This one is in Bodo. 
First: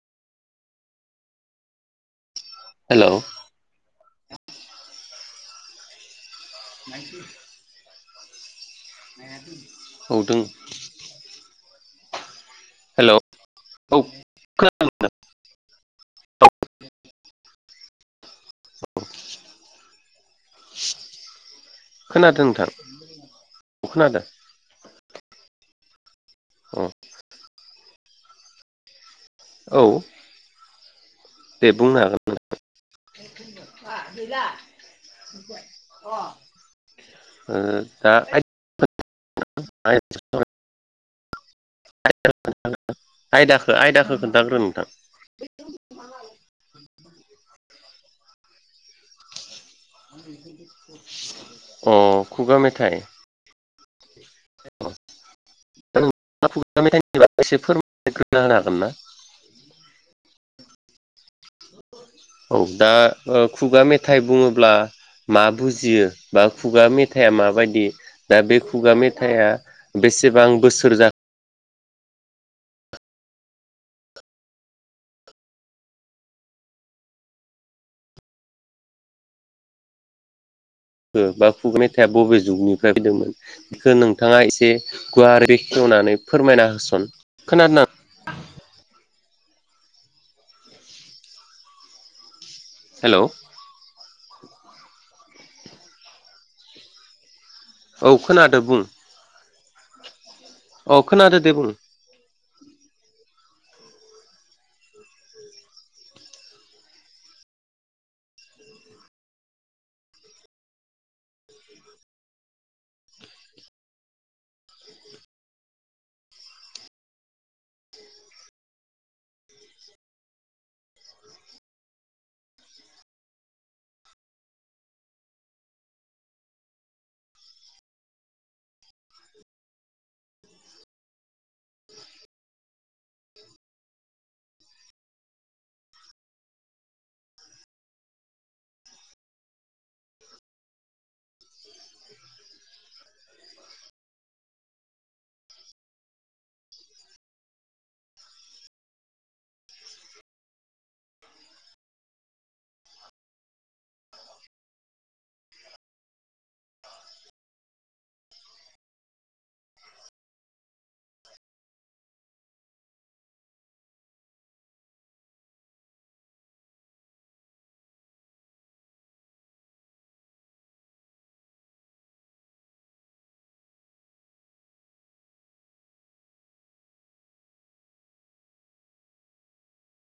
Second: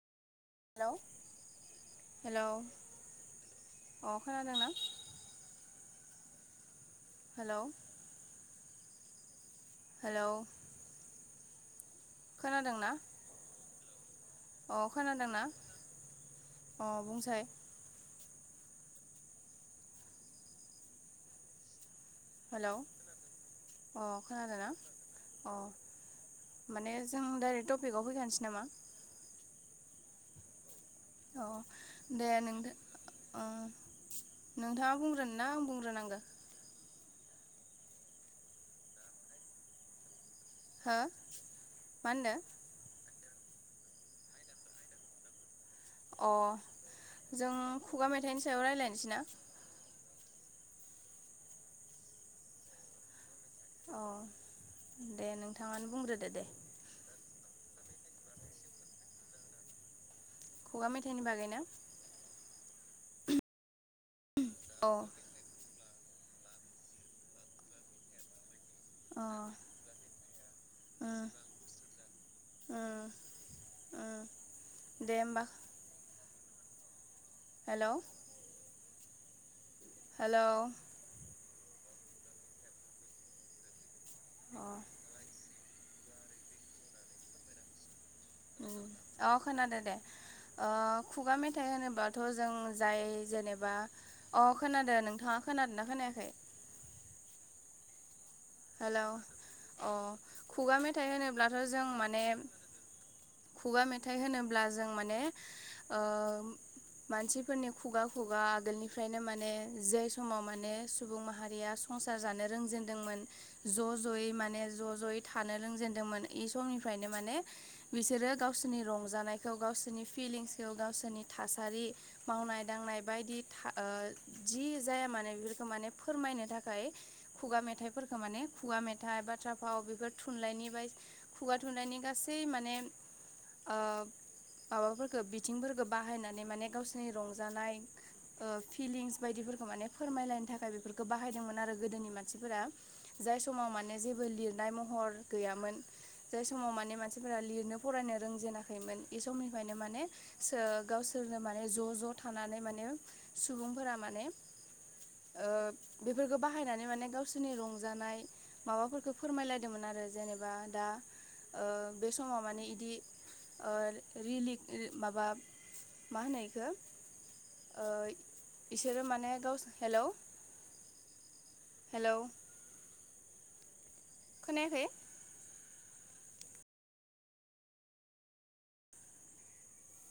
हेलौ। हेलौ हेलौ अ खोनादों ना? हेलौ [unintelligible] खोनादोंना? हेलौ औ अ खोनादोंना? खोनादों अ बुंसाय खोनादों नोंथां हेलौ औ अ खोनादों खोनादोंना? अ। औ माने जों डाइरेक्ट टपिकआव फैखानोसै नामा? औ। औ दे नों [unintelligible] गैला बुंग्रोनो ना आं अ। बुंग्रोनांगो ओ दा [unintelligible] हो मा होनदो? आयदाखो आयदाखो खोन्थाग्रो नोंथां। अ जों खुगा मेथाइनि सायाव रायलायसै ना? अ खुगा मेथाइ अ दे नोंथाङानो बुंग्रोदो दे [unintelligible] [unintelligible] खुगा मेथाइनि बागै ना? औ दा ओ खुगा मेथाइ बुङोब्ला औ मा बुजियो? बा खुगा मेथाया माबायदि दा बे खुगा अ मेथाया बेसेबां बोसोर जा ओ ओ दे होमबा। हेलौ। हेलौ। ओ बा खुगा मेथाया बबे जुगनिफ्राय फैदोंमोन बेखौ नोंथाङा अ एसे गुवारै बेख होननानै फोरमायना होसुन। खोन जोंना? औ खोनादों दे खुगा मेथाइ होनोबाथ' जों जाय हेलौ जेनेबा अ खोनादों नोंथां। खोनादोंना खोनायाखै औ खोनादो बुं हेलौ अ खुगा अ मेथाइ खोनादो दे होनोब्लाथ बुं जों माने खुगा मेथाइ होनोब्ला जों माने ओ मानसिफोरनि खुगा खुगा आगोलनिफ्रायनो माने जे समाव माने सुबुं माहारिया संसार जानो रोंजेनदोंमोन ज जयै माने ज जयै थानो रोंजेनदोंमोन इ समनिफ्रायनो माने बिसोरो गावसिनि रंजानायखौ गावसिनि फिलिंसखौ गावसिनि थासारि मावनाय दांनाय बायदि जि था ओ जि जाया माने बेफोरखौ माने फोरमायनो थाखाय खुगा मेथाइफोर माने खुगा मेथाइ बाथ्रा फाव बेफोर थुनलाइनि बाय खुगा थुनलाइनि गासै माने माबाफोरखो बिथिंफोरखौ बाहायनानै माने गावसोरनि रंजानाय फिलिंस बायदिफोरखौ माने फोरमायलायनो थाखाय बेफोरखौ बाहायदोंमोन आरो गोदोनि मानसिफोरा जाय समाव माने जेबो लिरनाय महर गैयामोन जाय समाव माने मानसिफोरा लिरनो फरायनो रोंजेनााखैमोन बि समनिफ्रायनो माने सो गावसोर। सोरनो माने ज' ज' थानानै माने सुबुंफोरा माने बेफोरखौ बाहायनानै माने गावसोर। दिनै रंजानाय माबाफोरखौ फोरमायलायदोंमोन आरो जेनेबा दा बे समाव माने इदि रिलिक माबा मा होनो इखो। इसोरो माने गाव हेलौ हेलौ खोनायाखै